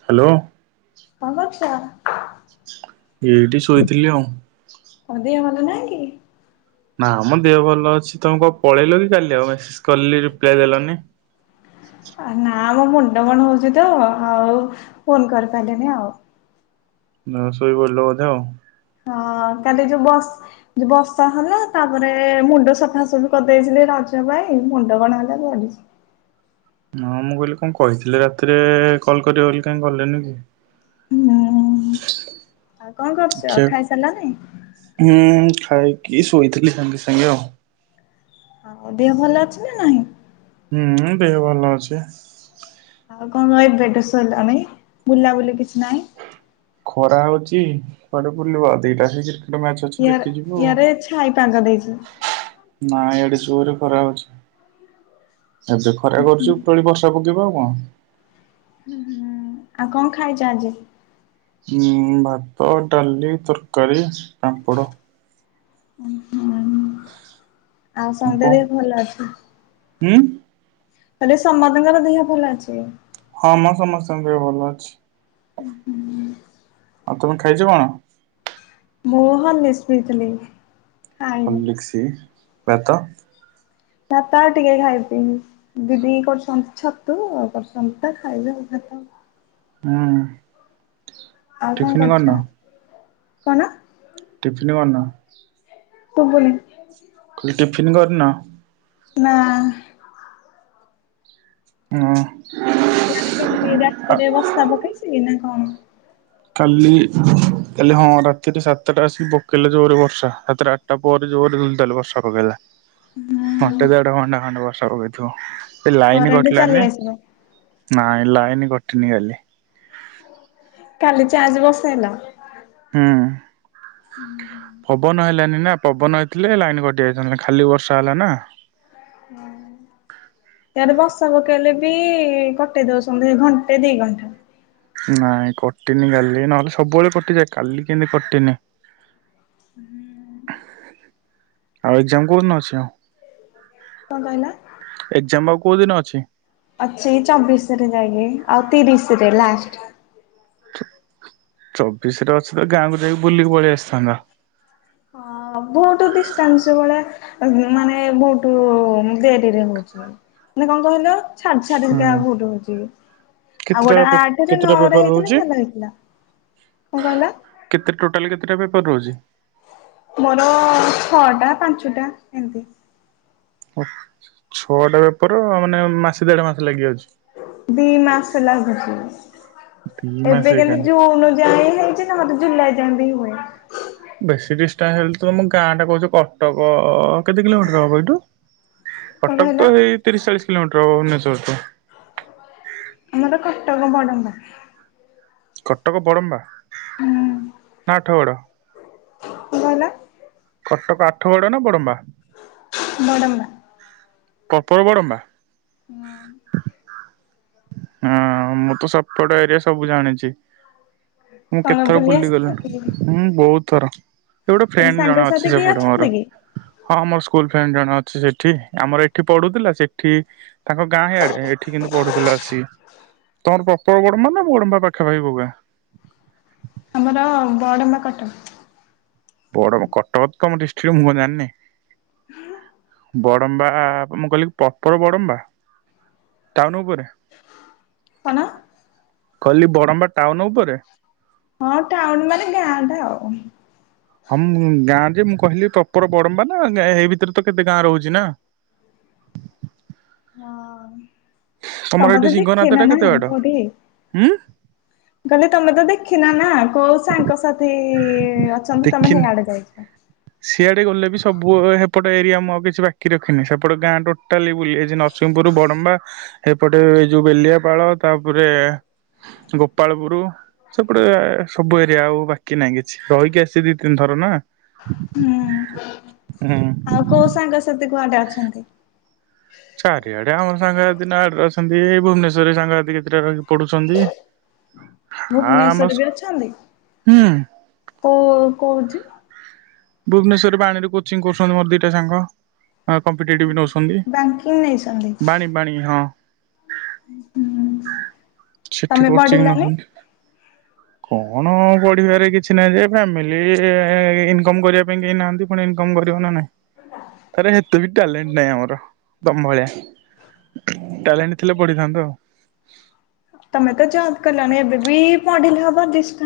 Hello କଣ କରୁଛ? ଏଇଠି ଶୋଇଥିଲି ଆଉ। ତମ ଦେହ ଭଲ ନାହିଁ କି, ନା ମୋ ଦେହ ଭଲ ଅଛି ତମେ କ ପଳେଇଲ କି କାଲି ଆଉ ମେସେଜ କଲି ରିପ୍ଲାଏ ଦେଲନି। ଅ ନା। ନା ମୋ ମୁଣ୍ଡ କଣ ହଉଛି ତ ଆଉ ଫୋନ କରିପାରିଲିନି ଆଉ। ନା ଶୋଇପଡିଲ ବୋଧେ ଆଉ। ହଁ କାଲି ଯୋଉ ବ ଯଉ ବର୍ଷା ହେଲା ତାପରେ ମୁଣ୍ଡ ସଫାସଫି କରିଦେଇଥିଲି ରଜ ପାଇଁ ମୁଣ୍ଡ କଣ ହେଲା ପଡିଚି। ହଁ ମୁଁ କହିଲି କଣ କହିଥିଲି ରାତିରେ କଲ କରିବ ବୋଲି କାହିଁ କଲେନି କି। ହୁଁ ଆଉ କଣ କରୁଛ ଦେଖିଆ ଖାଇ ସାରିଲନି। ଖାଇ କି ଶୋଇଥିଲି ସାଙ୍ଗେ ସାଙ୍ଗେ ଆଉ। ଆଉ ଦେହ ଭଲ ଅଛି ନା ନାହିଁ। ହୁଁ ଦେହ ଭଲ ଅଛି। ଆଉ କଣ ଏବେଠୁ ଶୋଇଲଣି ହେଲାଣି ବୁଲାବୁଲି କିଛି ନାହିଁ। ଖରା ହଉଛି କୁଆଡେ ବୁଲିବ ଆଉ ଦିଟା ହେଇ ୟାର ଇୟାରେ ଛାଇପାଗ ଦେଇଛି। ନାଇଁ ଇଆଡେ ଜୋରେ ଖରା ହଉଛି। ଏବେ ଖରା କରୁଛିୁ ପୁଣି ବର୍ଷା ପକ ଯିବା କୁହ। ହୁଁ ହୁଁ। ଆଉ କଣ ଖାଇଛ ଆଜି। ଉ ଭାତ ଡାଲି ତରକାରୀ ପାମ୍ପୋଡ଼। ହୁଁ। ହୁଁ ଆଉ ସନ୍ଧ୍ୟା କଣ ଟେ ଭଲ ଅଛି। ହୁଁ। ହେଲେ ସମସ୍ତ ଦେହ ଭଲ ଅଛି। କାମ ସମସ୍ତଙ୍କ ଭଲ ଅଛି। [unintelligible] ଆଉ ତମେ ଖାଇଛ କଣ। ମୁ ହଲିସ୍କ ପି ଥିଲି। ହଲିସ୍କ। ଭାତ। ନା ତା ଟିକେ ଖାଇବି ଦିଦି କରୁଛନ୍ତି ଛତୁ ଆଉ କରୁଛନ୍ତି ତା ଖାଇବେ ଭାତ। ହଁ। ଆଉ କଣ କରୁଛ। କନ। ଟିଫିନ କରନା। ଶୁଭୁନି। କହିଲି ଟିଫିନ କରନ। ନା। ହଁ। ସିଆରେ କେମିତି ରାତିରେ ବସା ପକେଇ ଛିନା। ହଁ। କାଲି କାଲି ହଁ ରାତିରେ ସାତଟା ଆସିକି ପକେଇଲା ଜୋରରେ ବର୍ଷା ରାତିରେ ଆଠଟା ପରେ ଜୋରେ। ବର୍ଷା ପକେଇଲା ହୁଁ ଘଣ୍ଟେ ଦେଢଘଣ୍ଟା ଖଣ୍ଡେ ବର୍ଷା ପକେଇଥିବ ସେ ଲାଇନ କରେଣ୍ଟ କଟିଲା ଚାଲି ନି ଆସିବ। ନାଁ ଲାଇନି କଟିନି କାଲି। କାଲି ଚାର୍ଜ ବସେଇଲ। ହୁଁ। [unintelligible] ପବନ ହେଲାନି ନା ପବନ ହେଇଥିଲେ ଲାଇନ କଟି ଯାଇଥାନ୍ତା ଖାଲି ବର୍ଷା ହେଲା ନା। ତାର ବର୍ଷା ପକେଇଲେ ବି କଟେଇ ଦଉଛନ୍ତି ଘଣ୍ଟେ ଦି ଘଣ୍ଟା। ନାଇଁ କଟିନି କାଲି ନହେଲେ ସବୁବେଳେ କଟିଯାଏ କାଲି କେମିତି କଟିନି। [unintelligible] ଆଉ ଏକ୍ଜାମ କୋଉନ ଅଛି ଆଉ। କଣ କହିଲ? ଏକ୍ଜାମ ଆଉ କୋଉ ଦିନ ଅଛି। ଅଛି ଚବିଶ ରେ ଯାଇକି ଆଉ ତିରିଶରେ ଲାଷ୍ଟ। ଚବିଶରେ ଅଛି ତ ଗାଁକୁ ଯାଇକି ବୁଲିକି ପଳେଇ ଆସିଥାନ୍ତା। ହଁ ବହୁତ ଡିଷ୍ଟାନ୍ସ ଭଳିଆ ମାନେ ବହୁତ ଦେରିରେ ହଉଛି ମାନେ କଣ କହିଲ। ଛାଡ ଛାଡି କା ହୁଁ। ବହୁତ ହୋଉଛି । ଆଉ କେତେଟା ଗୋଟେ ପେ ଆଠରେ କେତେଟା ନଅ ରେ ପେପର ହେଇଥିଲେ ରହୁଛି ଭଲ ହେଇଥିଲା । କଣ କହିଲ ପର ରହୁଯି। ମୋର ଛଅଟା ପାଞ୍ଚଟା ଏମତି । ଛଅଟା ବେପାର ମାନେ ମାସେ ଦେଢ ମାସ ଲାଗିଯାଉଛି । ଦି ମାସ ଲାଗୁଛି ଦି ମାସ ଏବେ କେନ୍ତୁ ଏକାନେ। ଜୁନ ଯାଏ ହେ ଚିଂ ତମର ଜୁଲାଇ ଯାଏଁ ବି ହୁଏ । ବେଶୀ ଡିଷ୍ଟାନ୍ସ ହେଲେ ତୁମ ଗାଁ ଟା କହୁଛ କଟକ କେତେ କିଲୋମିଟର ହବ ଏଇଠୁ । କଣ କଟକ କହିଲ ତ ହେଇ ତିରିଶ ଚାଳିଶ କିଲୋମିଟର ହବ ଭୁବନେଶ୍ୱର [unintelligible] ଆମର କଟକ ବଡମ୍ବା । କଟକ ବଡମ୍ବା ନା ଅଟଗଡ । ଭଲ। କଟକ ଆଠଗଡ ନା ବଡମ୍ବା ବଡ଼ମ୍ବା। ପ୍ରପର ବଡ଼ମ୍ବା ହୁଁ । ହାଁ ମୁଁ ତ ସେପଟ ଏରିଆ ସବୁ ଜାଣିଚି । ମୁଁ କଣ କେତେ ଥର ବୁଲି ବୁଲିଗଲିଣି ଆସିଛ କି ହୁଁ ବହୁତ ଥର । ଗୋଟେ ତମ ଫ୍ରେଣ୍ଡ ଜଣ ସାଙ୍ଗସାଥି ଅଛି କିଏ ସେପଟେ ଅଛନ୍ତି ମୋର କି? ହଁ ମୋର ସ୍କୁଲ ଫ୍ରେଣ୍ଡ ଜଣେ ଅଛ ସେ ସେଠି ଆମର ଏଠି ପଢୁଥିଲା ସେଠି ତାଙ୍କ ଗାଁ ଇଆଡେ ଏଠି କିନ୍ତୁ ପଢୁଥିଲା ଆସି ତମର ପ୍ରପର ବ ହଁ ମାନେ ବଡ଼ମ୍ବା ପାଖା ପାଖି କଉ ଗାଁ। ଆମର ବଡମ୍ବା କଟକ। ବଡମ୍ କଟକ ତ ତମ ଡ଼ିସ ଛି ମୁଁ କଣ ଜାଣିନି। ବଡମ୍ବା ମୁଁ କହିଲି ପ୍ରପର ବଡମ୍ବା ଟାଉନ ଉପରେ। କଣ? କହିଲି ବଡମ୍ବା ଟାଉନ ଉପରେ। ହଁ ଟାଉନ ମାନ ଗାଁ ଟା ଆଉ। ହଁ ମୁ ଗାଁଯେ ମୁଁ କହିଲି ପ୍ରପର ବଡମ୍ବା ନା ଏଇ ଭିତରେ ତ କେତେ ଗାଁ ରହୁଛି ନା। ହଁ ତମର ତମେ ତ ଏଇଠି ସିଂହ ଦେଖିନ ନାଦ ଟା ନା କେତେ ବାଟ? ହୁଁ ଗଲେ ତମେ ତ ଦେଖ ଦେଖି ନା ନା କୋଉ ସାଙ୍ଗ ସାଥି ଅଛନ୍ତି ତମେ ଦେଖିନି। ହିଆଡେ ଯାଇଛ। ସିଆଡେ ଗଲେ ବି ସବୁ ସେପଟ ଏରିଆ ମୁଁ ଆଉ କିଛି ବାକି ରଖିନି ।ସେପଟ ଗାଁ ଟୋଟାଲି ବୁଲି ନରସିଂହପୁର, ବଡମ୍ବା, ଏପଟେ ଏଇ ଯୋଉ ବେଲିଆପାଳ ତାପରେ ଗୋପାଳପୁର ସେପଟେ ସବୁ ଏରିଆ ଆଉ ବାକି ନାହିଁ କିଛି ରହିକି ଆସିଛି ଦି ତିନି ଥର ନା। ହୁଁ ହୁଁ। ଆଉ କୋଉ ସାଙ୍ଗ ସାଥି କୁଆଡେ ଅଛନ୍ତି? ଚାରିଆଡେ ଆମର ସାଙ୍ଗରେ ଦିନ ଆଡରେ ଅଛନ୍ତି। ଏ ଭୁବନେଶ୍ୱରରେ ସାଙ୍ଗ କେତେଟା ରହି ଆମ ଭୁବନେଶ୍ଵର ବି ଅଛନ୍ତି। ହୁଁ କଉ କଉଠି? ଭୁବନେଶ୍ଵରରେ ବାଣିରେ କୋଚିଂ କରୁଛନ୍ତି ମୋର ଦିଟା ସାଙ୍ଗ। କମ୍ପିଟିଏଟିପି ନୋଉଛନ୍ତି। ବ୍ୟାଙ୍କିଙ୍ଗ ନେଇଛନ୍ତି। ବାଣୀ ବାଣୀ ହଁ। ସେଠି ତମେ କୋଚିଂ ପଢିଲନି? ନଉଛନ୍ତି। କଣ ପଢିବାରେ କିଛି ନାହିଁ ଯେ ଫ୍ୟାମିଲି ଇନକ କମ୍ କରିବା ପାଇଁ କେହି ନାହାନ୍ତି। ପୁଣି ଇନକମ୍ କରିବ ନା ନାହିଁ। ତରେ ହେତେ ବି ଟ୍ୟାଲେଣ୍ଟ ନାହିଁ ଆମର। ଦମ ଭଳିଆ ଟ୍ୟାଲେଣ୍ଟ ଥିଲେ ପଢିଥାନ୍ତୁ ଆଉ। ତମେ ତ ଯବ କଲନି ଏବେ ବି ପଢିଲେ ହବ। ଦିଶ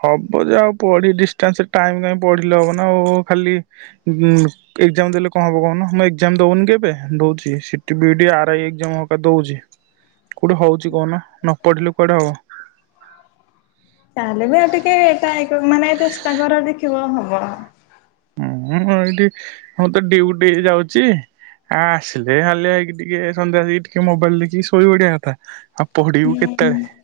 ହବ ଯାହ ପଢି ଡିଷ୍ଟାନ୍ସ ଟାଇମ୍ କାଇଁ ପଢିଲେ ହବ ନା ଆଉ। ଖାଲି ଏଗଜାମ୍ ଦେଲେ କଣ ହବ କହୁନ। ମୁଁ ଏଗଜାମ୍ ଦଉନି କି ଏବେ ଦଉଛି। CT, BD, R I exam ହେଇକା ଦଉଛି। କୋଉଠି ହୋଉଛି କହୁନା ନ ପଢିଲେ କୁଆଡେ ହବ। ତାହେଲେ ବି ଆଉ ଟିକେ ଟାଏ ମାନେ ଚେଷ୍ଟା କର ଦେଖିବ ହବ। ହୁଁ ଏଇଠି ମୁଁ ତ ଡିଉଟି ଯାଉଛି। ଆ ଆସିଲେ ହେଲେ ହେଇକି ଟିକେ ସନ୍ଧ୍ୟା ଦେଇକି ଟିକେ ମୋବାଇଲ ଦେଖିକି ଶୋଇ ପଡିବା କଥା। ଆଉ ପଢିବୁ ହୁଁ ହୁଁ କେତେବେଳେ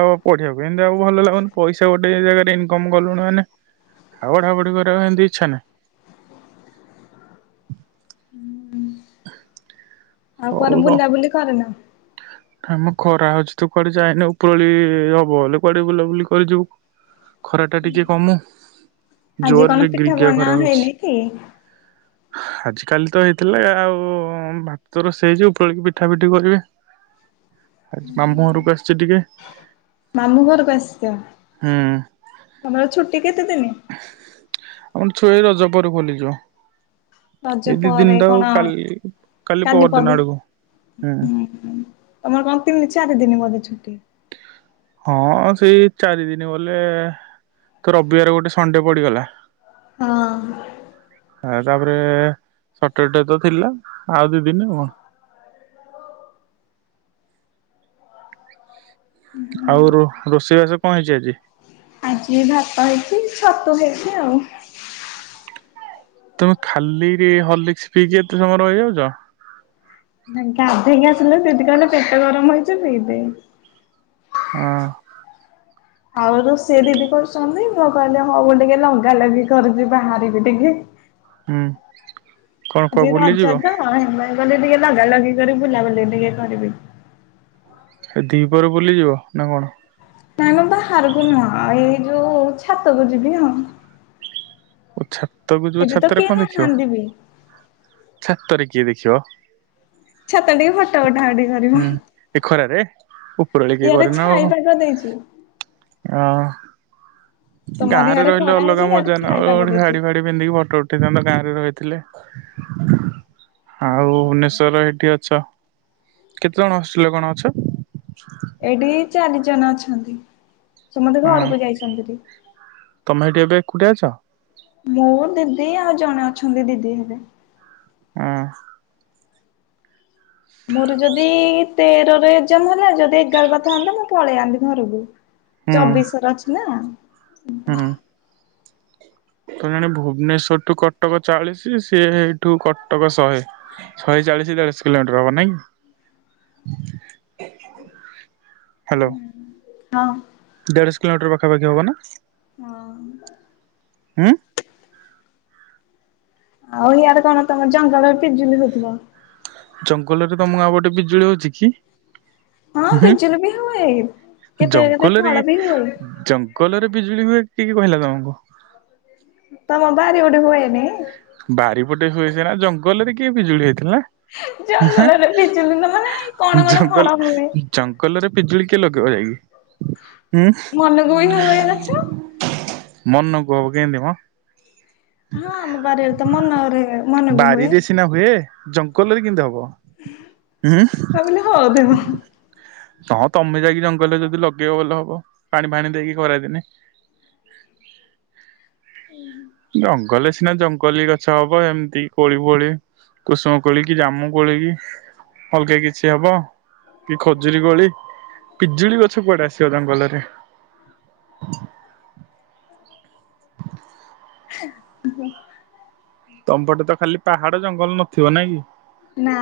ଆଉ ପଢିବାକୁ ଏମିତି ଆଉ ଭଲ ଲାଗୁନି ।ପଇସା ଗୋଟେ ଜାଗାରେ ଇନକମ୍ କଲୁଣି ମାନେ ଆଉ ପଢାପଢି କରିବାକୁ ଏମତି ଇଚ୍ଛା ନାହିଁ। [inaudible] ଆଉ କୁଆରେ ର ବୁଲାବୁଲି କରିନ? ଆମ ଖରା ହଉଛି ତୁ କୁଆଡେ ଯାଇନି। ଉପରଳି ହବ ହେଲେ କୁଆଡେ ବୁଲାବୁଲି କରିିଯିବୁ। ଖରା ଟା ଟିକେ କମୁ। ଆଜି କଣ ଜୋରରେ ପିଠା ଗିରିଗିଆ ବନା ହେଇନି କି? ଆଜ କାଲି ତ ହେଇଥିଲା ଆଉ ଭାତ ର ସେଇ ଯୋଉ ଉପରଇଳିକି ପିଠା ପିଠି କରିବେ। ଆ ମାମୁଁ ଘରକୁ ଆ ସେ ଟିକେ ମାମୁଁ ଘରକୁ ଆସିଛ ହୁଁ। ତମର ଛୁଟି କେତେ ଦିନ। ଆମର ଛୁଆ ରଜ ପରେ ଖୋଲିଯିବ। ରଜ ଏଇ ଦି ପରେ ଦିନଟା ଆଉ କଣ କାଲି କାଲି ପରଦିନ ପଦଁ ଆଡକୁ ହୁଁ ତମର କଣ ତିନି ଚାରି ଦିନ ବଧେଛୁ। ହଁ ସେଇ ଚାରି ଦିନ ଗଲେ ତ ରବିବାରେ ଗୋଟେ ସଣ୍ଡେ ପଡିଗଲା। ହଁ। ଆ ତାପରେ ସଟର ଡେ ତ ଥିଲା ଆଉ ଦି ଦିନ ଆଉ କଣ। ଆଉ ରୋଷେଇ ବାସ କଣ ହେଇଛି ଆଜି। ଆଜି ଭାତ ହେଇଛି ଛତୁ ହେଇଛି ଆଉ। ତମେ ଖାଲି ହଲିକ୍ସ ପିଇକି ଏତେ ସମୟ ରହିଯାଉଛ। ନାଇ ଗାଧେଇକି ଆସିଲେ ଦିଦି କହିଲେ ପେଟ ଗରମ ହେଇଛି ପି ଦେ। ହ। ଆଉ ରୋଷେଇ ଦିଦି କରୁଛନ୍ତି। ମୁଁ କହିଲେ ହୋଉ ଟିକେ ଲଗା ଲଗି କରଛି ବାହାରିକି ଟିକେ। ହୁଁ। କଣ କୁଆ ଆଜି ରଜ ବୁଲିଯିବ ତ ହେଲାଇ ମାନେ ଟିକେ ଲଗା ଲଗି କରି ବୁଲାବୁଲି ଟିକେ କରିବି ଏ ଦିହିପରେ ବୁଲିଯିବ ନ କଣ ନାଇଁ ମ ବାହାରକୁ ନୁହଁ ଏଇ ଯୋଉ ଛାତକୁ ଯିବି ଆଉ ଓ ଛାତକୁ ଯିବ ଏଠି ତ ଛାତରେ କେହି କଣ ଦେଖିବ ନାହାନ୍ତି ବି ଛାତରେ ଯିଏ ଦେଖିବ ଛାତରେ ଟିକେ ଫଟା ଉଠା ଉଠି କରିବି ହୁଁ ଏ ଖରାରେ ଉପରଓଳି କିଏ ଇଆଡେ କରେନା ଆଉ ଛାଇ ପାଗ ଦେଇଛି। ଗାଁ ତମର ରେ ଇଆଡେ ରହିଲେ ଖରା ଅଲଗା ହେଇଛି ଇଆଡେ ମଜା ନା ଛାଇ ପାଗ ଓଡ୍ ଦେଇଛି। ଶାଢି ଫାଡ଼ି ପିନ୍ଧି ଫୋ ଉଠେଇଥାନ୍ତ ଗାଁ ରେ ରହିଥିଲେ ଆଉ ଭୁବନେଶ୍ୱରର ଏଠି ଅଛ କେତେ ଜଣ ଆସିୁଥିଲେ କଣ ଅଛ। ଏଇଠି ଚାରି ଜଣ ଅଛନ୍ତି। ସମସ୍ତେ ହଁ ଘରକୁ ଯାଇଛନ୍ତି ରି କୋଉଠି ଅଛ। ମୋ ଦିଦି ଆଉ ଜଣେ ଅଛନ୍ତି ଦିଦି ହେବେ। ହଁ। ମୋର ଯଦି। ତେରରେ ଏକ୍ଜାମ ହେଲା ଯଦି ଏଗାର କରିଥାନ୍ତା ମୁଁ ପଳେଇଆନ୍ତି ଘରୁକୁ ହୁଁ ଚବିଶର ଅଛି ନା ହୁଁ [inaudible] ତ ଜଣେ ଭୁବନେଶ୍ୱରଠୁ କଟକ ଚାଳିଶୀ। ସିଏ ହେଇଠୁ କଟକ ଶହେ ଶହେ ଚାଳିଶ ଦେଢ଼ଶ କିଲୋମିଟର ହବ ନା କି? ହାଲୋ। ହଁ। ଦେଢଶ କିଲୋମିଟର ପାଖାପାଖି ହବ ନା? ହଁଅ। ଉୁ ଆଉ ହିଆଡେ କଣ ତମ ଜଙ୍ଗଲରେ ପିଜୁଲି ହଉଥିବ। ଜଙ୍ଗଲରେ ତମ ଗାଁ ପଟେ ବିଜୁଳି ହଉଚି କି? ହଁ ପିଜୁଳି ବି ହୁଏ ଉହୁଁ କେତେ କେତେ ଜଙ୍ଗଲରେ ଫଳ ବି ହୁଏ। ଜଙ୍ଗଲରେ ବିଜୁଳି ହୁଏ। କି କି କହିଲା ତମକୁ। ତମ ବାରି ପଟେ ହୁଏନି। ବାରିପଟେ ହୁଏ ସିନା ଜଙ୍ଗଲରେ କିଏ ପିଜୁଳି ହେ ଥିଲା ଉହୁଁ ଜଙ୍ଗଲରେ ପିଜୁଳି ନା ମାନେ କଣ ହ କଣ ଫଳ ହୁଏ। ଜଙ୍ଗଲ ଜଙ୍ଗଲରେ ପିଜୁଳି କିଏ ଲଗ କୁଇଁ [unintelligible] ମନକୁ ହିଁ ହୁଏ ଗଛ। ମନକୁ ହବ କେନ୍ତି ମ। ହଁ ଆମ ବାରି ଆଡ଼େ ତ ମନରେ ମନକୁ ହୁଏ। ବାରିରେ ସିନା ହୁଏ ଜଙ୍ଗଲରେ କେମତି ହବ? ହୁଁ ତା ବୋଲି ହଉଥିବ ହଁ ତମେ ଯାଇକି ଜଙ୍ଗଲରେ ଯଦି ଲଗେଇବ ଭଲ ହବ। ପାଣି ଫାଣି ଦେଇକି ଖରା ଦିନେ। ଜଙ୍ଗଲରେ ନା ଜଙ୍ଗଲି ଗଛ ହବ ଏମିତି କୋଳି ଫୋଳି କୁଷୁମ କୋଳି କି ଜାମୁ କୋଳି କି ଅଲଗା କିଛି ହବ କି ଖ ଖଜୁରି କୋଳି ପିଜୁଳି ଗଛ କୁଆଡେ ଆସିବ ଜଙ୍ଗଲରେ ଜ୍ ହୁଁ [inaudible] ତମ ପଟେ ତ ଖାଲି ପାହାଡ ଜଙ୍ଗଲ ନଥିବ ନାଇଁ କି? ନା।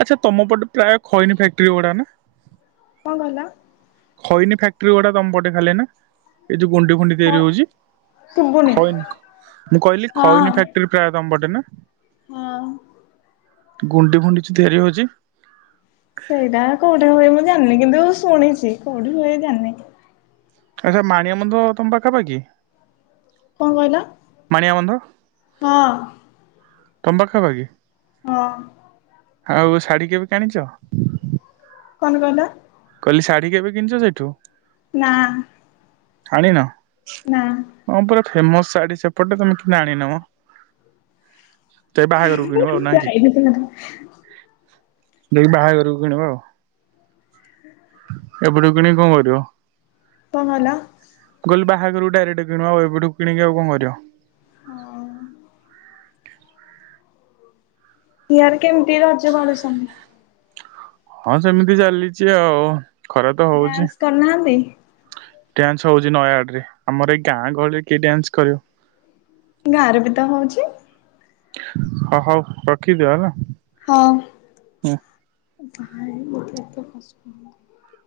ଆଚ୍ଛା ତମ ପଟେ ପ୍ରାୟ ଖଇନି ଫ୍ୟାକ୍ଟରି ଗୁଡାକ ନା କଣ କହିଲ? ଖଇନି ଫ୍ୟାକ୍ଟରି ଗୁଡା ତମ ପଟେ ଖାଲି ନା ଏ ଯୁ ଗୁଣ୍ଡି ଫୁଣ୍ଡି ହ ତିଆରି ହଉଛି ଶୁଭୁନି ଖଇନି ମୁଁ କହିଲି ହଁ। ଖଇନି ଫ୍ୟା ତମ ପଟେ ନା ହଁ। ଗୁଣ୍ଡି ଫୁଣ୍ଡି ଛି ତିଆରି ହଉଛି। ସେଇଟା କୋଉଠି ହୁଏ ମୁଁ ଜା ନି କିନ୍ତୁ ଶୁଣିଛି କୋଉଠି ହୁଏ ଜାଣିନି। ଆଚ୍ଛା ମାଣିଆବନ୍ଧ ତମ ପାଖା ପାଖି କଣ କହିଲ? ମାଣିଆ ବନ୍ଧ। ହଁ ତମ ପାଖା ପାଖି ହଁ ଆଉ ଶାଢୀ କେବେ କିଣିଛ? କଣ କହିଲ? କହିଲି ଶାଢ଼ୀ କେବେ କିଣିଛ ସେଠୁ? ନା। ଆଣିନ। ନା। ହଁ ପରା ଫେମସ ଶାଢୀ ସେପଟେ ତମେ କିଁ ଆଣିନ ମ ସେ ବାହାଘରକୁ କିିଣିବ ଆଉ ନା କି ଯାଇଥିଲି [inaudible] ଯାଇ ବାହାଘରକୁ କିଣିବ ଆଉ। ଏବେଠୁ କିଣି କଣ କରିବ? ପହଲା କହିଲି ବାହାଘରକୁ ଡାଇରେକ୍ଟ କିଣିବ ଆଉ ଏବେଠୁ କିଣିକି ଆଉ କଣ କରିବ? ହଁ ଇଆରେ କେମିତି ରଜ ପାଳୁଚନ୍ତି? ହଁ ସେମିତି ଚାଲିଛି ଆଉ ଖରା ତ ହଉଛି ଡ୍ୟାନ୍ସ କରିନାହାନ୍ତି? ଡ୍ୟାନ୍ସ ହଉଛି ନୟାଗଡ଼ରେ। ଆମର ଏଇ ଗାଁ ଗହଳିରେ କିଏ ଡ୍ୟାନ୍ସ କରିବ? ଗାଁରେ ବି ତ ହଉଛି ହ ହଉ ରଖିଦିଅ ହେଲା। ହଁ। ତାହେ ମୋତେ ଏତେ କଷ୍ଟ ହଉଚି।